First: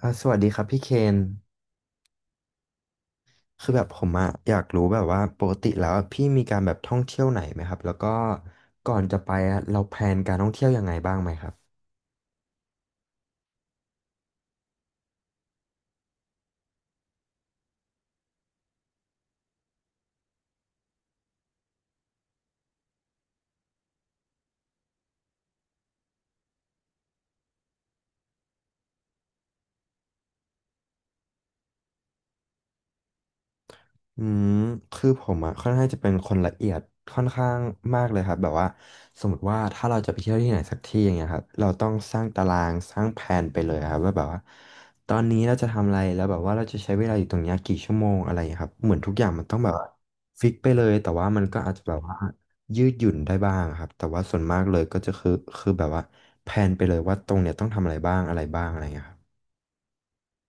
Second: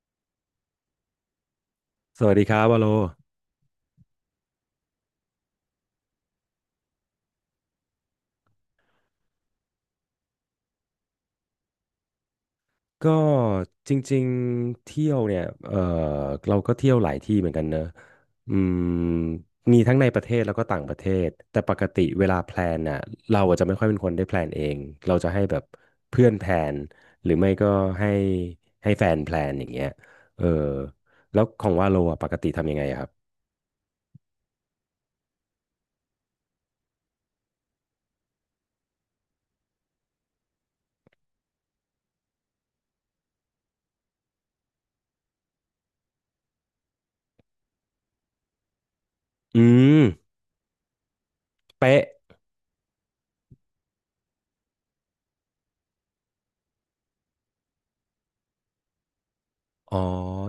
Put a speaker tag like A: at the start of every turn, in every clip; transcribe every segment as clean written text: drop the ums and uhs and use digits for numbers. A: สวัสดีครับพี่เคน
B: สวัสดีครับวาโล
A: คือแบบผมอะอยากรู้แบบว่าปกติแล้วอะพี่มีการแบบท่องเที่ยวไหนไหมครับแล้วก็ก่อนจะไปอะเราแพลนการท่องเที่ยวยังไงบ้างไหมครับ
B: ก็จริงๆเที่ยวเนี่ยเราก็เที่ยวหลายที่เหมือนกันเนอะอืมมีทั้งในประเทศแล้วก็ต่างประเทศแต่ปกติเวลาแพลนน่ะเราอาจจะไม่ค่อยเป็นคนได้แพลนเองเราจะให้แบบเพื่อนแพลนหรือไม่ก็ให้ให้แฟนแพลนอย่างเงี้ยเออแล้วของวาโลอ่ะปกติทำยังไงอะครับ
A: อืมคือผมอะค่อนข้างจะเป็นคนละเอียดค่อนข้างมากเลยครับแบบว่าสมมติว่าถ้าเราจะไปเที่ยวที่ไหนสักที่อย่างเงี้ยครับเราต้องสร้างตารางสร้างแผนไปเลยครับว่าแบบว่าตอนนี้เราจะทำอะไรแล้วแบบว่าเราจะใช้เวลาอยู่ตรงเนี้ยกี่ชั่วโมงอะไรอย่างเงี้ยครับเหมือนทุกอย่างมันต้อ
B: อื
A: งแบบว่า
B: ม
A: ฟิกไปเลยแต่ว่ามันก็อาจจะแบบ
B: เป๊ะ
A: ว่ายืดหยุ่นได้บ้างครับแต่ว่าส่วนมากเลยก็จะคือแบบว่าแผนไปเลยว่าตรงเนี้ยต้องทำอะไรบ้างอะไรบ้างอะไรอย่างเงี้ยครับ
B: อ๋อ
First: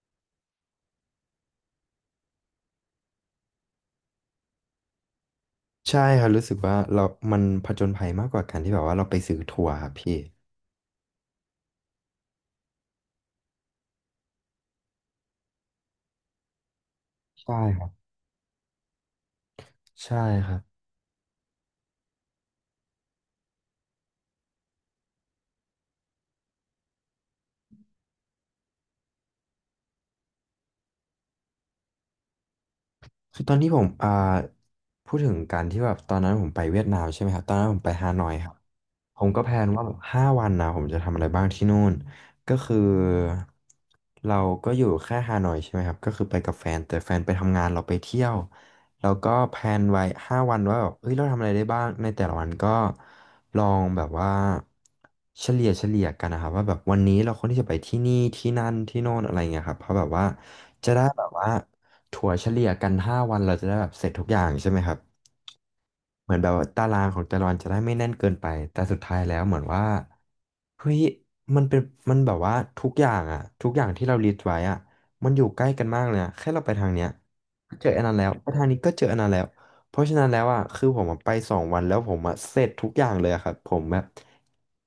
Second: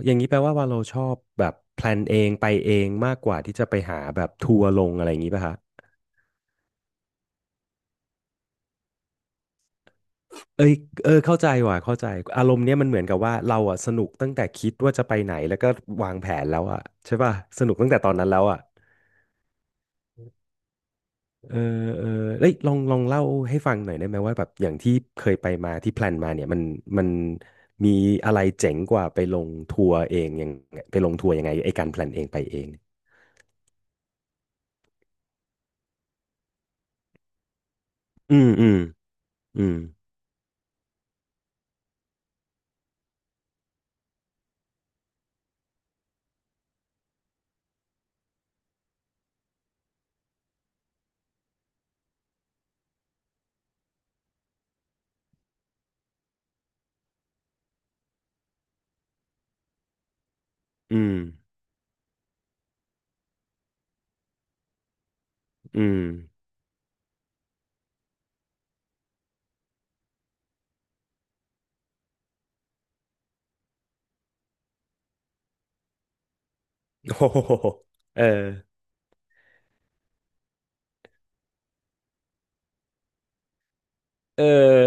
B: อย่างนี้แปลว่าวาโลชอบแบบแพลนเองไปเองมากกว่าที่จะไปหาแบบทัวร์ลงอะไรอย่างนี้ป่ะฮะ
A: ใช่ครับรู้สึกว่าเรามันผจญภัยมากกว่าการที่แบบว่าเราไปซื้อทัวร์ครับพี่
B: เอ้ยเออเข้าใจว่ะเข้าใจอารมณ์เนี้ยมันเหมือนกับว่าเราอ่ะสนุกตั้งแต่คิดว่าจะไปไหนแล้วก็วางแผนแล้วอ่ะใช่ป่ะ
A: ใช่
B: สนุก
A: ครั
B: ตั้ง
A: บ
B: แต่ตอนนั้นแล้วอ่ะ
A: ใช่ครับ
B: เออเออเอ้ยลองเล่าให้ฟังหน่อยได้ไหมว่าแบบอย่างที่เคยไปมาที่แพลนมาเนี่ยมันมีอะไรเจ๋งกว่าไปลงทัวร์เองยังไปลงทัวร์ยังไงไอ้การแพลนเองไปเอง
A: คือตอนที่ผมพูดถึงการที่แบบตอนนั้นผมไปเวียดนามใช่ไหมครับตอนนั้นผมไปฮานอย
B: อื
A: ค
B: ม
A: รับ
B: อืม
A: ผมก็แพล
B: อื
A: น
B: ม
A: ว่าแบบ5 วันนะผมจะทำอะไรบ้างที่นู่นก็คือเราก็อยู่แค่ฮานอยใช่ไหมครับก็คือไปกับแฟนแต่แฟนไปทำงานเราไปเที่ยวเราก็แพลนไว้ห้าวันว่าแบบเฮ้ยเราทำอะไรได้บ้างในแต่ละวันก็ลองแบบว่าเฉลี่ยเฉลี่ยกันนะครับว่าแบบวันนี้เราควรที่จะไปที่นี่ที่นั่นที่โน่นอะไรเงี้ยครับเพราะแบบว่าจะ
B: อื
A: ได้
B: ม
A: แบบว่าถั่วเฉลี่ยกันห้าวันเราจะได้แบบเสร็จทุกอย่างใช่ไหมครับ
B: อืม
A: เหมือนแบบว่าตารางของแต่ละวันจะได้ไม่แน่นเกินไปแต่สุดท้ายแล้วเหมือนว่าเฮ้ยมันเป็นมันแบบว่าทุกอย่างที่เราลิสต์ไว้อะมันอยู่ใกล้กันมากเลยอะแค่เราไปทางเนี้ย
B: โอ้โห
A: ก็เจออันนั้น
B: เออ
A: แล้วไปทางนี้ก็เจออันนั้นแล้วเพราะฉะนั้นแล้วอะคือผมอะไปสองวันแล้วผมอะเสร็จทุกอย่างเลยอะครับผมแบบ
B: เอ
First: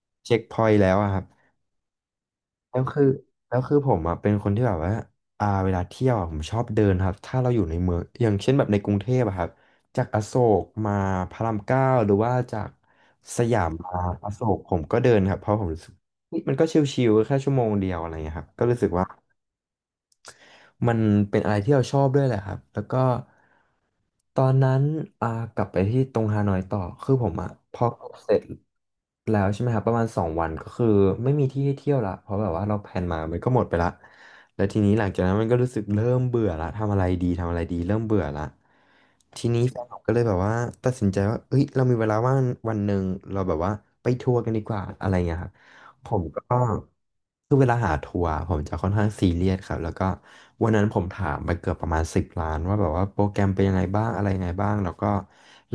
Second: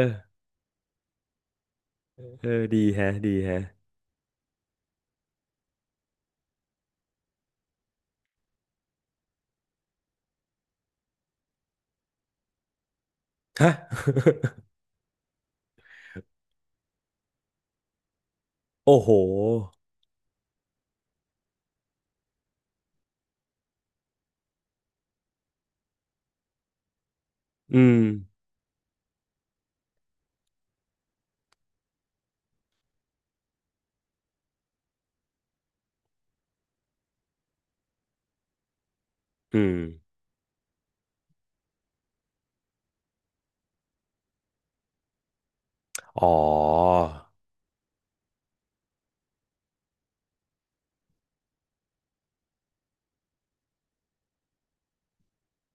B: อ
A: เช็คพอยต์แล้วอะครับ
B: เออ
A: แล้
B: ดี
A: วคือ
B: แฮะดี
A: แล้
B: แฮะ
A: วคือผมอ่ะเป็นคนที่แบบว่าเวลาเที่ยวอะผมชอบเดินครับถ้าเราอยู่ในเมืองอย่างเช่นแบบในกรุงเทพอะครับจากอโศกมาพระราม 9หรือว่าจาก
B: ฮะ
A: อ่าอโศกผมก็เดินครับเพราะผมรู้สึกเฮ้ยมันก็ชิลๆแค่ชั่วโมงเดียวอะไรเงี้ยครับก็รู้ สึก
B: โอ้
A: ว่า
B: โห
A: มันเป็นอะไรที่เราชอบด้วยแหละครับแล้วก็ตอนนั้นอ่ากลับไปที่ตรงฮานอยต่อคือผมอ่ะพ
B: อื
A: อ
B: ม
A: เสร็จแล้วใช่ไหมครับประมาณสองวันก็คือไม่มีที่ให้เที่ยวละเพราะแบบว่าเราแพลนมามันก็หมดไปละแล้วทีนี้หลังจากนั้นมันก็รู้สึกเริ่มเบื่อละทำอะไรดีทำอะไรดีเริ่มเบื่อละที
B: อื
A: นี้
B: ม
A: แฟนผมก็เลยแบบว่าตัดสินใจว่าเอ้ยเรามีเวลาว่างวันหนึ่งเราแบบว่าไปทัวร์กันดีกว่าอะไรเงี้ยครับ ผ
B: อ๋
A: ม
B: อ
A: ก็คือเวลาหาทัวร์ผมจะค่อนข้างซีเรียสครับแล้วก็วันนั้นผมถามไปเกือบประมาณ10 ร้านว่าแบบว่าโปรแกรมเป็นยังไงบ้างอะไรยังไงบ้างแล้วก็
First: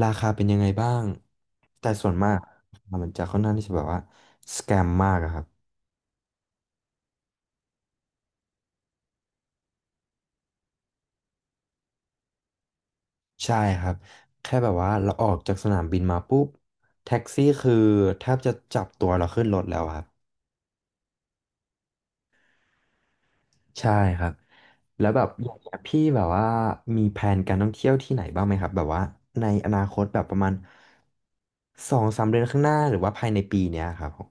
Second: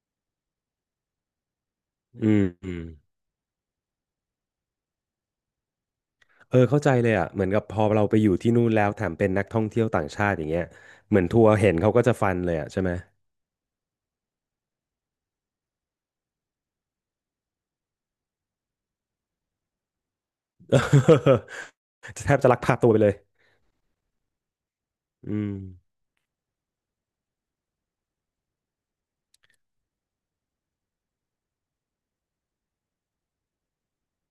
A: ราคาเป็นยังไงบ้างแต่ส่วน
B: อื
A: มาก
B: มอืม
A: มันจะค่อนข้างที่จะแบบว่าสแกมมากอะครับ
B: เออเข้าใจเลยอ่ะเหมือนกับพอเราไปอยู่ที่นู่นแล้วแถมเป็นนักท่องเที่ยวต่างชาติอย่างเงี้ยเหมือนทัวร์เห็นเขาก็จะฟันเลยอ่ะใช่ไหม
A: ใช่ครับแค่แบบว่าเราออกจากสนามบินมาปุ๊บแท็กซี่คือแทบจะจับตัวเราขึ้นรถแล้วอะครับ
B: จะแทบจะลักพาตัวไปเลย
A: ใช่ครับแล้วแบบ
B: อื
A: อ
B: ม
A: ย่างเงี้ยพี่แบบว่ามีแผนการท่องเที่ยวที่ไหนบ้างไหมครับแบบว่าในอนาคตแบบประมาณสองสามเดือนข้างหน้าหรือว่าภายในปีเนี้ยครับผม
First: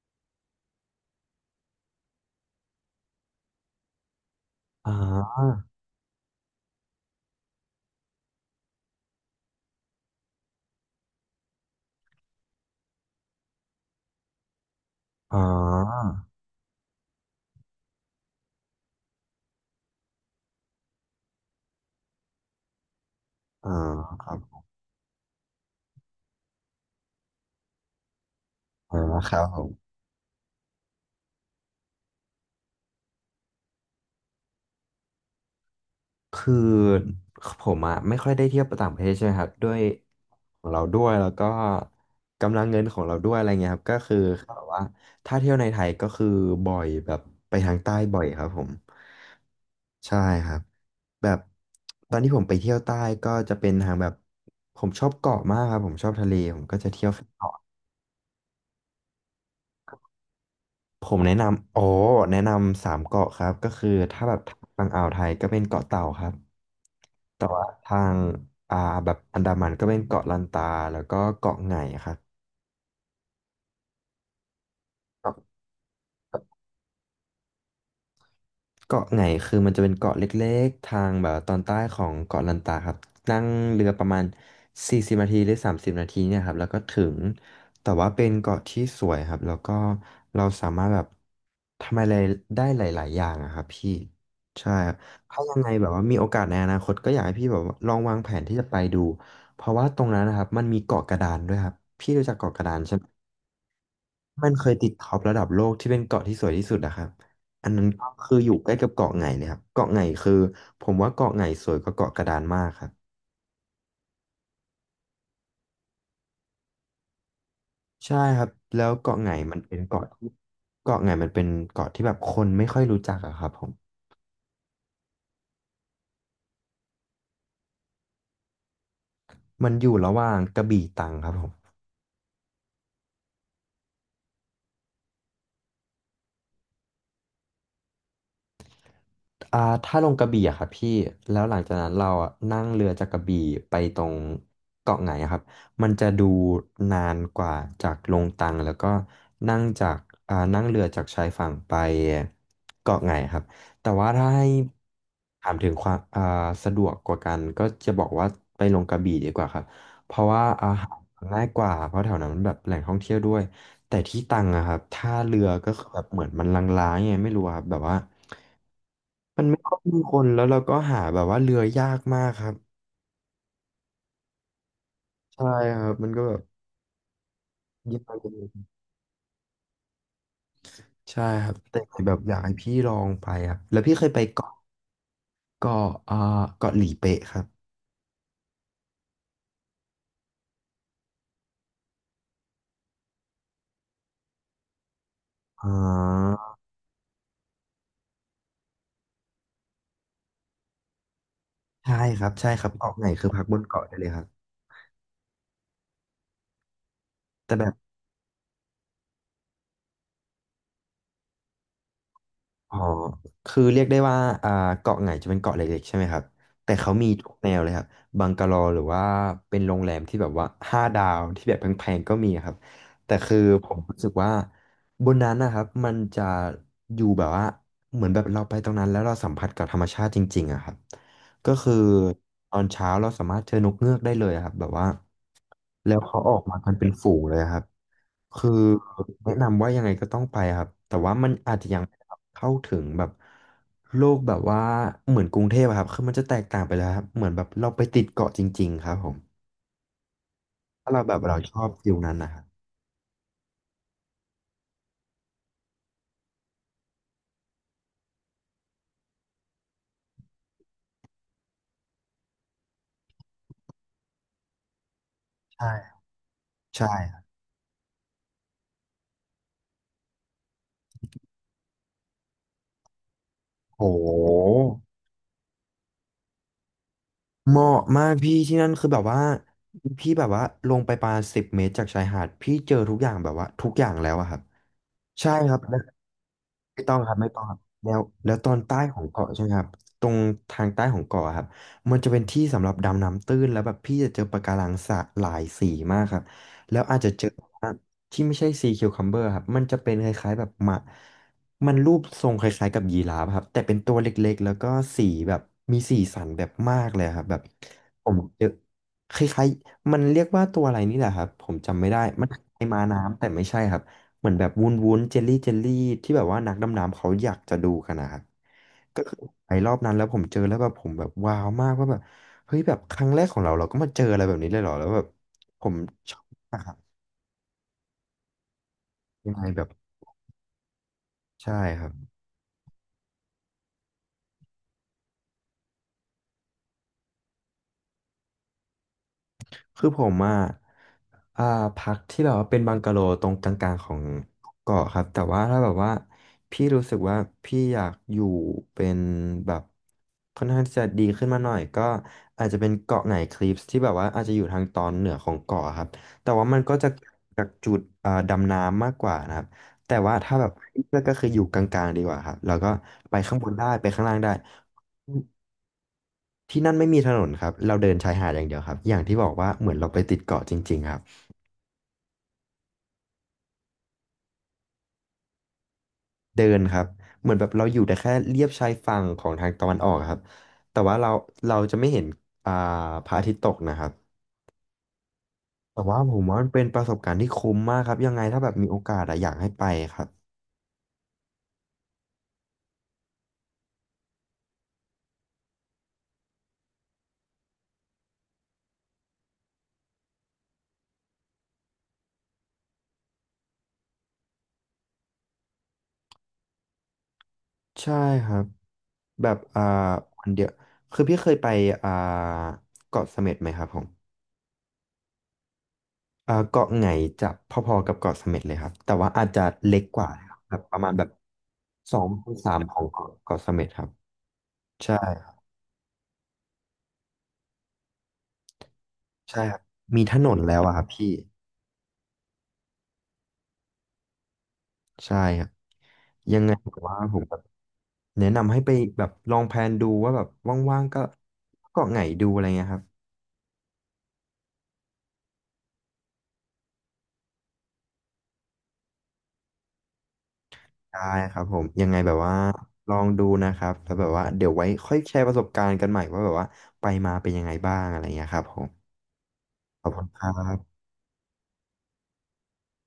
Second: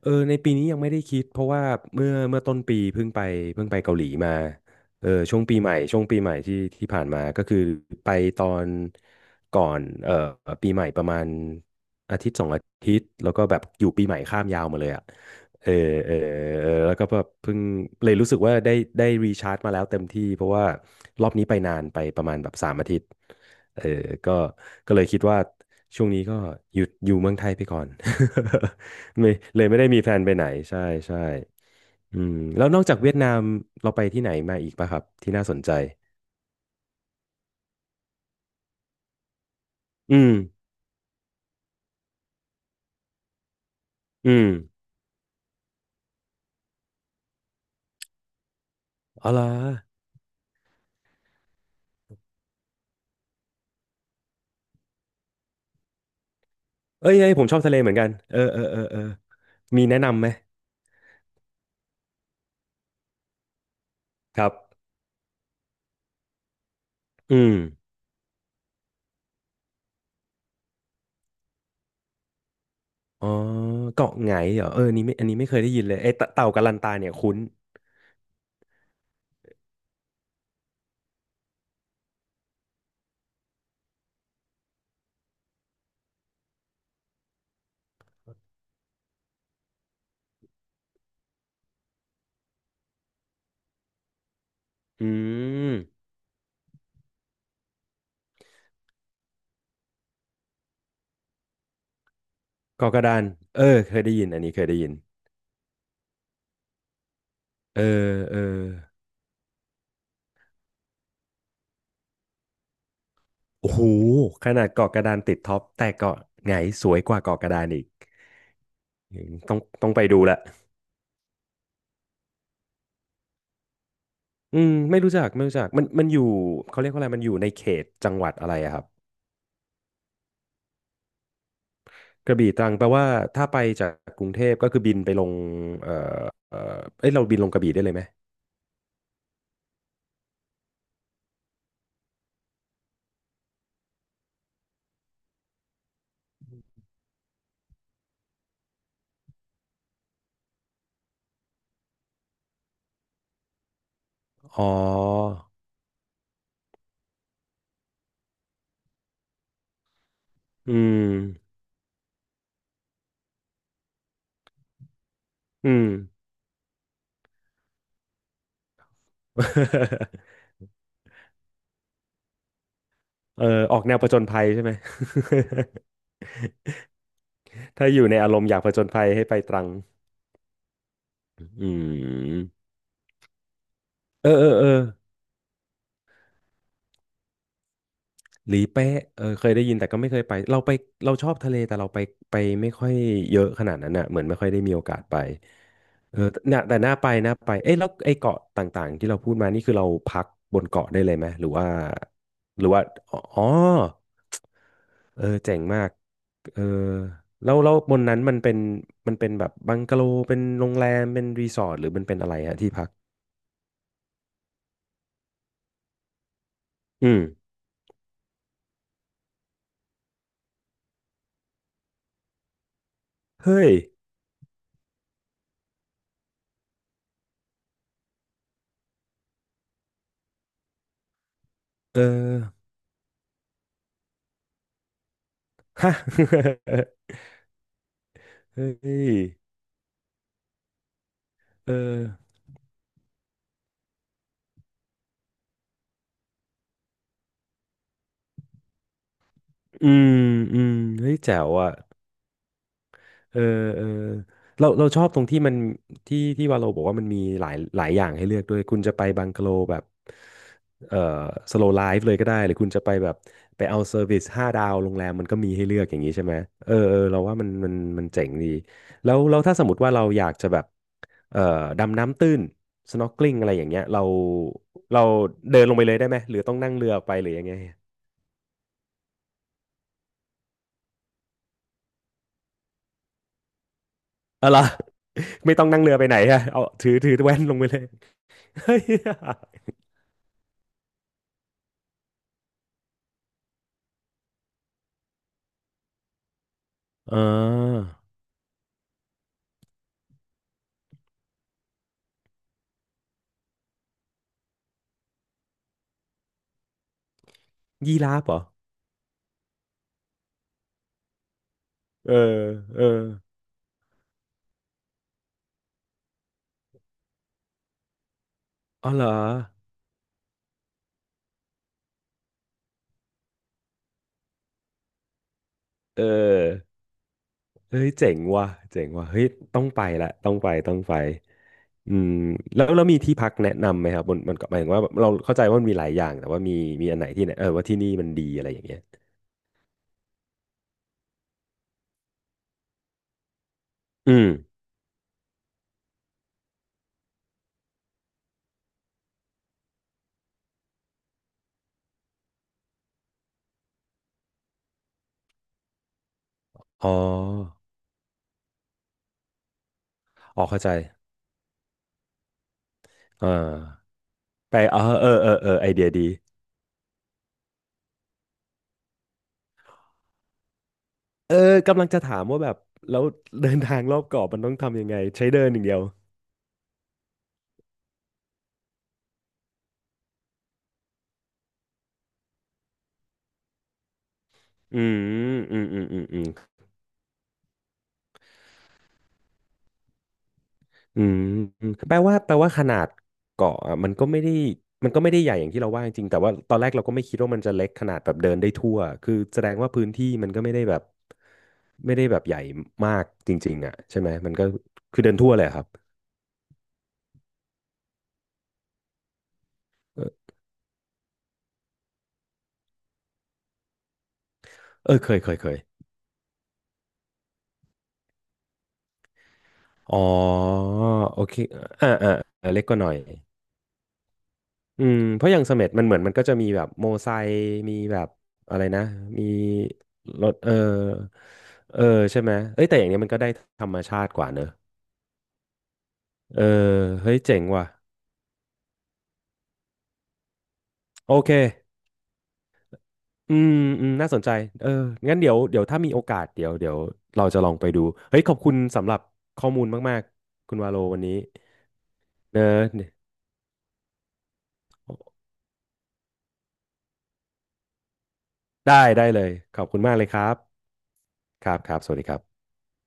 B: เออในปีนี้ยังไม่ได้คิดเพราะว่าเมื่อต้นปีเพิ่งไปเกาหลีมา
A: อ๋อ
B: เออช่วงปีใหม่ที่ที่ผ่านมาก็คือไปตอนก่อนปีใหม่ประมาณอาทิตย์สองอาทิตย์แล้วก็แบบอยู่ปีใหม่ข้ามยาวมาเลยอ่ะ
A: อ๋อ
B: เออเออเออแล้วก็แบบเพิ่งเลยรู้สึกว่าได้รีชาร์จมาแล้วเต็มที่เพราะว่ารอบนี้ไปนานไปประมาณแบบสามอาทิตย์
A: อ๋อ
B: เออ
A: ค
B: ก็
A: รับ
B: ก็เลยคิดว่าช่วงนี้ก็หยุดอยู่เมืองไทยไปก่อน
A: อ๋อ
B: ไม่
A: ครับผ
B: เลยไม่
A: ม
B: ได้มีแพลนไปไหนใช่ใช่อืมแล้วนอกจากเวียดนามเราไปที่ไหนมาอีกป่ะครับที่น่าสนใจ
A: คือผมอะไม่ค่อยได้เที่ยวต่างประเทศใช่ไหมครับด้วย
B: อืม
A: ของเราด้วยแล้วก็กำลังเงินของเราด้วยอะไรเงี้ยครับก็คือ
B: อืม
A: เขาบอกว่าถ้าเที่ยวในไทยก็คือบ่อยแบบไปทางใต้บ่อยครับผม
B: อ๋อเหรอ
A: ใช่ครับแบบตอนที่ผมไปเที่ยวใต้ก็จะเป็นทางแบบผมชอบเกาะมากครับผมชอบทะเลผมก็จะเที่ย
B: เอ้
A: ว
B: ยเอ้ยผม
A: เกาะ
B: ชอบทะเลเหมือนกันเออเออเออเออมีแนะนำไหม
A: ผมแนะนำโอ้แนะนำสามเกาะครับก็คือถ้าแบ
B: ค
A: บ
B: รับ
A: ฝั่งอ่าวไทยก็เป็นเกาะเต่าครับ
B: อื
A: แต่
B: ม
A: ว่าทางอ่าแบบอันดามันก็เป็นเกาะลันตาแล้วก็เกาะไหงครับ
B: อ๋อเกาะไหงเหรอเออนี่ไม่อั
A: ค
B: น
A: รั
B: นี้ไม่เค
A: บ
B: ยได้ยินเลยไอ้เตเต่ากัลลันตาเนี่ยคุ้น
A: เกาะไหงคือมันจะเป็นเกาะเล็กๆทางแบบตอนใต้ของเกาะลันตาครับนั่งเรือประมาณ40 นาทีหรือ30 นาทีเนี่ยครับแล้วก็ถึงแต่ว่าเป็นเกาะที่สวยครับแล้วก็เราสามารถแบบทำอะไรได้หลายๆอย่างอะครับพี่ใช่ครับ
B: อื
A: ถ้ายังไง
B: ม
A: แบบว่ามีโอกาสในอนาคตก็อยากให้พี่แบบว่าลองวางแผนที่จะไปดูเพราะว่าตรงนั้นนะครับมันมีเกาะกระดานด้วยครับพี่รู้จักเกาะกระดาน
B: เกาะ
A: ใช่
B: ก
A: ไห
B: ระ
A: ม
B: ดานเออเคยได้ยินอัน
A: มั
B: นี้
A: น
B: เค
A: เค
B: ย
A: ย
B: ได้
A: ติ
B: ยิ
A: ด
B: น
A: ท็อประดับโลกที่เป็นเกาะที่สวยที่สุดอะครับอัน
B: เอ
A: นั้นก็
B: อ
A: คื
B: เอ
A: อ
B: อ
A: อยู่ใกล้กับเกาะไหงเลยครับเกาะไหงคือผมว่าเกาะไหงสวยกว่าเกาะกระดานมากครับ
B: โอ้โหขนาดเกาะกระดานติดท็อปแต่เกาะไหงสวยกว่าเกาะกระดานอีก
A: ใช่ครับแล้วเกาะไหง
B: ต้
A: มั
B: อง
A: นเป็น
B: ต้องไป
A: เกาะ
B: ดู
A: ที่
B: ละ
A: เกาะไหงมันเป็นเกาะที่แบบคนไม่ค่อยรู้จักอะครับผม
B: อืมไม่รู้จักมันอยู่เขาเรียกว่าอะไรมันอยู่ในเขตจังหวัดอะไรอะครับ
A: มันอยู่ระหว่างกระบี่ตรังครับผม
B: กระบี่ตรังแปลว่าถ้าไปจากกรุงเทพก็คือบินไปลงเออเออเอ้ยเราบินลงกระบี่ได้เลยไหม
A: ถ้าลงกระบี่อะครับพี่แล้วหลังจากนั้นเราอะนั่งเรือจากกระบี่ไปตรงเกาะไหงอะครับมันจะดูนานกว่าจากลงตังแล้วก็นั่งจากนั่งเรือจากชายฝั่งไปเกาะไหงครับแต่ว่าถ้าให้
B: อ๋อ
A: ถามถึงความสะดวกกว่ากันก็จะบอกว่าไปลงกระบี่ดีกว่าครับเพราะว่าอา
B: อื
A: หารง่าย
B: ม
A: กว่าเพราะแถวนั้นมันแบบแหล่งท่องเที่ยวด้วยแต่ที่ตังอะครับถ้าเรือก็
B: อื
A: คื
B: ม
A: อแบบเหมือนมันลางๆไงไม่รู้อะครับแบบว่า มันไม่ค่อยมีคนแล้ วเราก็หาแบบว่าเรือยากมากครับ
B: เออออกแนวผจญภัยใช่ไหม
A: ใช่ครับมันก็แบบ
B: ถ้าอยู่
A: ยา
B: ใน
A: ก
B: อาร
A: เล
B: ม
A: ย
B: ณ์อยากผจญภัยให้ไปตรัง
A: ใช่ครับ
B: อื
A: แต่แบบอยากให้
B: ม
A: พี่ลองไปครับแล้วพี่เคยไป
B: เออเออ
A: เกาะ
B: เออ
A: เกาะเกาะหลีเป๊ะครับ
B: หลีเป๊ะเออเคยได้ยินแต่ก็ไม่เคยไปเราไปเราชอบทะเลแต่เราไปไปไม่ค่อยเยอะขนาดนั้นอ่ะเหมือนไม่ค่อยได้มีโอกาสไป
A: อ่
B: เออ
A: า
B: น่ะแต่น่าไปเอ้ยแล้วไอ้เกาะต่างๆที่เราพูดมานี่คือเราพักบนเกาะได้เลยไหมหรือว่า
A: ใช่ครับใช่
B: ห
A: ค
B: รื
A: รั
B: อ
A: บ
B: ว่า
A: เกาะไหน
B: อ
A: คือ
B: ๋
A: พั
B: อ
A: กบนเกาะได้เลยครับ
B: เออเจ๋งมากเออแล้วบนนั้นมันเป็นมันเป็นแบบบังกะโลเป็นโรงแรมเป็นรีสอร์ทหรือมันเป็นอะไรฮะที่
A: อ๋อ
B: พัก
A: คือเรียกได้ว่าอ่าเกาะไหงจะเป็นเกาะเล็กๆใช่ไหมครับแต่เขามี
B: อืม
A: ทุกแนวเลยครับบังกะโลหรือว่าเป็นโรงแรมที่แบบว่าห้าดาวที่แบบแพงๆก็มีครับแต่คือ
B: เฮ้
A: ผ
B: ย
A: มรู้สึกว่าบนนั้นนะครับมันจะอยู่แบบว่า เหมือนแบบเราไปตรงนั้นแล้วเราสัมผัสกับธรรมชาติจริงๆอะครับก็คือ
B: เอ
A: ตอน
B: อ
A: เช้าเราสามารถเจอนกเงือกได้เลยอะครับแบบว่า
B: ฮะ
A: แล้วเขาออกมากันเป็นฝูงเลยอะครับ คือ
B: เฮ้ย
A: แนะนำว่ายังไงก็ต้องไปครับแต่ว่ามันอาจจะ
B: เอ
A: ยังไม่
B: อ
A: ได้เข้าถึงแบบโลกแบบว่าเหมือนกรุงเทพอะครับคือมันจะแตกต่างไปแล้วครับเหมือนแบบเราไปติดเกาะจริงๆครับผม
B: อืมอืม
A: ถ้าเรา
B: เฮ้
A: แบ
B: ย
A: บ
B: แจ๋
A: เรา
B: ว
A: ชอบ
B: อ่ะ
A: ฟิลนั้นนะครับ
B: เออเออเราเราชอบตรงที่มันที่ที่วาโลบอกว่ามันมีหลายหลายอย่างให้เลือกด้วยคุณจะไปบังกะโลแบบเออสโลว์ไลฟ์เลยก็ได้หรือคุณจะไปแบบไปเอาเซอร์วิสห้าดาวโรงแรมมันก็มีให้เลือกอ
A: ใช่
B: ย่างนี้ใช่ไหมเออ
A: ใช่
B: เออ
A: ครั
B: เราว่า
A: บ
B: มันมันเจ๋งดีแล้วถ้าสมมติว่าเราอยากจะแบบเอ่อดำน้ำตื้น snorkeling อกลิ่งอะไรอย่างเงี้
A: โ
B: ยเรา
A: ห
B: เราเดินลงไปเลยได้ไหมหรือต้องนั่งเรือไปหรือยังไง
A: เหมาะมากพี่ที่นั่นคือแบบว่าพี่แบบว่าลงไปประมาณ10 เมตรจากชายหาดพี่เจอทุกอย่างแบบว่าทุกอย่างแล้วอะครับ
B: เอะไรอ
A: ใช่ ค
B: ไม่
A: รับ
B: ต้อง
A: แล้
B: นั่
A: ว
B: งเรือไปไหนฮะเอา
A: ไม่
B: ถื
A: ต้
B: อ
A: องค
B: ถือ
A: รับไม่
B: แว่
A: ต้อ
B: น
A: งค
B: ล
A: รั
B: ง
A: บ
B: ไปเลย
A: แล้วแล้วตอนใต้ของเกาะใช่ไหม ครับตรงทางใต้ของเกาะครับมันจะเป็นที่สำหรับดำน้ำตื้นแล้วแบบพี่จะเจอปะการังสะหลายสีมากครับแล้วอาจจะ
B: อ่
A: เจอ
B: า
A: ที่ไม่ใช่ซีคิวคัมเบอร์ครับมันจะเป็นคล้ายๆแบบหมามันรูปทรงคล้ายๆกับยีราฟครับแต่เป็นตัวเล็กๆแล้วก็สีแบบมีสีสันแบบมากเลยครับแบบ
B: ยี
A: ผ
B: รา
A: ม
B: ฟเหรอ
A: เจอคล้ายๆมันเรียกว่าตัวอะไรนี่แหละครับผมจำไม่ได้
B: เออ
A: มันคล้ายๆ
B: เอ
A: ม้า
B: อ
A: น้ำแต่ไม่ใช่ครับ เหมือนแบบวุ้นวุ้นเจลลี่เจลลี่ที่แบบว่านักดำน้ำเขาอยากจะดูกันนะครับ
B: อ๋อเห
A: ก็
B: รอ
A: คือไปรอบนั้นแล้วผมเจอแล้วแบบผมแบบว้าวมากว่าแบบเฮ้ยแบบครั้งแรกของเราเราก็มาเจออะไรแบบนี้เลยเหรอแล้วแบบผม
B: เ
A: ชอบมาก
B: ออ
A: ครับ
B: เฮ้ยเจ๋งว่ะเฮ้ย
A: ยังไงแบ
B: ต้อง
A: บ
B: ไปละต้องไปต้องไป
A: ใช่ครั
B: อืม
A: บ
B: แล้วมีที่พักแนะนำไหมครับมันก็หมายถึงว่าแบบเราเข้าใจว่ามันมีหลายอย่างแต่ว่ามีมีอันไหนที่เนี่ยเออว่าที่นี่มันดีอะไรอย่างเงี้ย
A: คือผมอ่ะอ่าพักที่แบบว่าเป็นบังกะโลตรงกลางๆของ
B: อืม
A: เกาะครับแต่ว่าถ้าแบบว่าพี่รู้สึกว่าพี่อยากอยู่เป็นแบบค่อนข้างที่จะดีขึ้นมาหน่อยก็อาจจะเป็นเกาะไหนคลิปที่แบบว่าอาจจะอยู่ทางตอนเหนือของเกาะครับแต่ว่ามันก็
B: อ๋
A: จะจาก
B: อ
A: จุดดำน้ำมากกว่านะครับแต่ว่าถ้า
B: อ๋อ
A: แบบ
B: เข้าใจ
A: เลือกก็คืออยู่กลางๆดีกว่าครับแล้วก็ไป
B: อ่
A: ข้างบนได้ไป
B: า
A: ข้างล่างได้
B: ไปอ๋อเออเออเออไอเดียดี
A: ที่นั่นไม่มีถนนครับเราเดินชายหาดอย่างเดียวครับอย่างที่บอกว่าเหมือนเราไปติดเกาะจริงๆครับ
B: เออกำลังจะถามว่าแบบแล้ว เดินทางรอบเกาะมันต้องทำยังไงใช้เดินอย่างเดียว
A: เดินครับเหมือนแบบเราอยู่แต่แค่เลียบชายฝั่งของทางตะวันออกครับแต่ว่าเราเราจะไม่เห็นอ่าพระอาทิตย์ตกนะครับ
B: อืมอืมอื
A: แต่
B: มอื
A: ว่า
B: ม
A: ผ
B: อื
A: ม
B: ม
A: ว่ามันเป็นประสบการณ์ที่คุ้มมากครับยังไงถ้าแบบมีโอกาสอะอยากให้ไปครับ
B: อืมอืมแปลว่าแปลว่าขนาดเกาะอะมันก็ไม่ได้มันก็ไม่ได้ใหญ่อย่างที่เราว่าจริงๆแต่ว่าตอนแรกเราก็ไม่คิดว่ามันจะเล็กขนาดแบบเดินได้ทั่วคือแสดงว่าพื้นที่มันก็ไม่ได้แบบไม่ได้แบบใหญ่มากจริงๆอ่ะใช่ไหมมันก็คือเดินทั่วเลยอะครับ
A: ใช่ครับ แบบวั
B: เอ
A: น
B: อ
A: เดียว คือพี่เคยไปอ่าเกาะเสม็ดไหมครับผม
B: เออเคย
A: เกาะไหงจะพอๆกับเกาะเสม็ดเลยครับแต่ว่าอาจจะเล็ก
B: อ๋อ
A: กว่านะครับแบบประมาณแบบ
B: โอเคอ่า
A: สอง
B: อ่า
A: ถึง
B: อ่า
A: สาม
B: เล็กก
A: ข
B: ว่า
A: อ
B: ห
A: ง
B: น่อย
A: เกาะเกาะเสม็ดครับ
B: อื
A: ใช่
B: มเพ
A: ค
B: ราะ
A: รั
B: อย่าง
A: บ
B: เสม็ดมันเหมือนมันก็จะมีแบบโมไซค์มีแบบอะไรนะมี
A: ใช่ครับมีถ
B: ร
A: น
B: ถ
A: น
B: เออ
A: แล้วอะครับพี่
B: เออใช่ไหมเอ้ยแต่อย่างเนี้ยมันก็ได้ธรรมชาติกว่าเนอะ
A: ใช่ครับยั
B: เออ
A: งไงผมว่า
B: เฮ้
A: ผ
B: ย
A: มแบ
B: เจ๋
A: บ
B: งว่ะ
A: แนะนำให้ไปแบบลองแพลนดูว่าแบบว่างๆก็
B: โอเค
A: เกาะไหงดูอะไรเงี้ยครับ
B: อืมอืมน่าสนใจเอองั้นเดี๋ยวถ้ามีโอกาสเดี๋ยวเราจะลองไปดูเฮ้ยขอบคุณสำหรับข้อมูลมากๆคุณวาโลวั
A: ได้
B: นนี้
A: ครับผมยังไงแบบว่า
B: เน
A: ลอง
B: อะ
A: ดูนะครับแล้วแบบว่าเดี๋ยวไว้ค่อยแชร์ประสบการณ์กันใหม่ว่าแบบว่าไปมาเป็นยังไงบ้างอะไรเงี้ยครับผม
B: ได้ได้เลยขอบคุณ
A: ขอบ
B: มาก
A: คุ
B: เล
A: ณ
B: ยค
A: ครั
B: รับ
A: บ
B: ครับครับสวัสดีครับ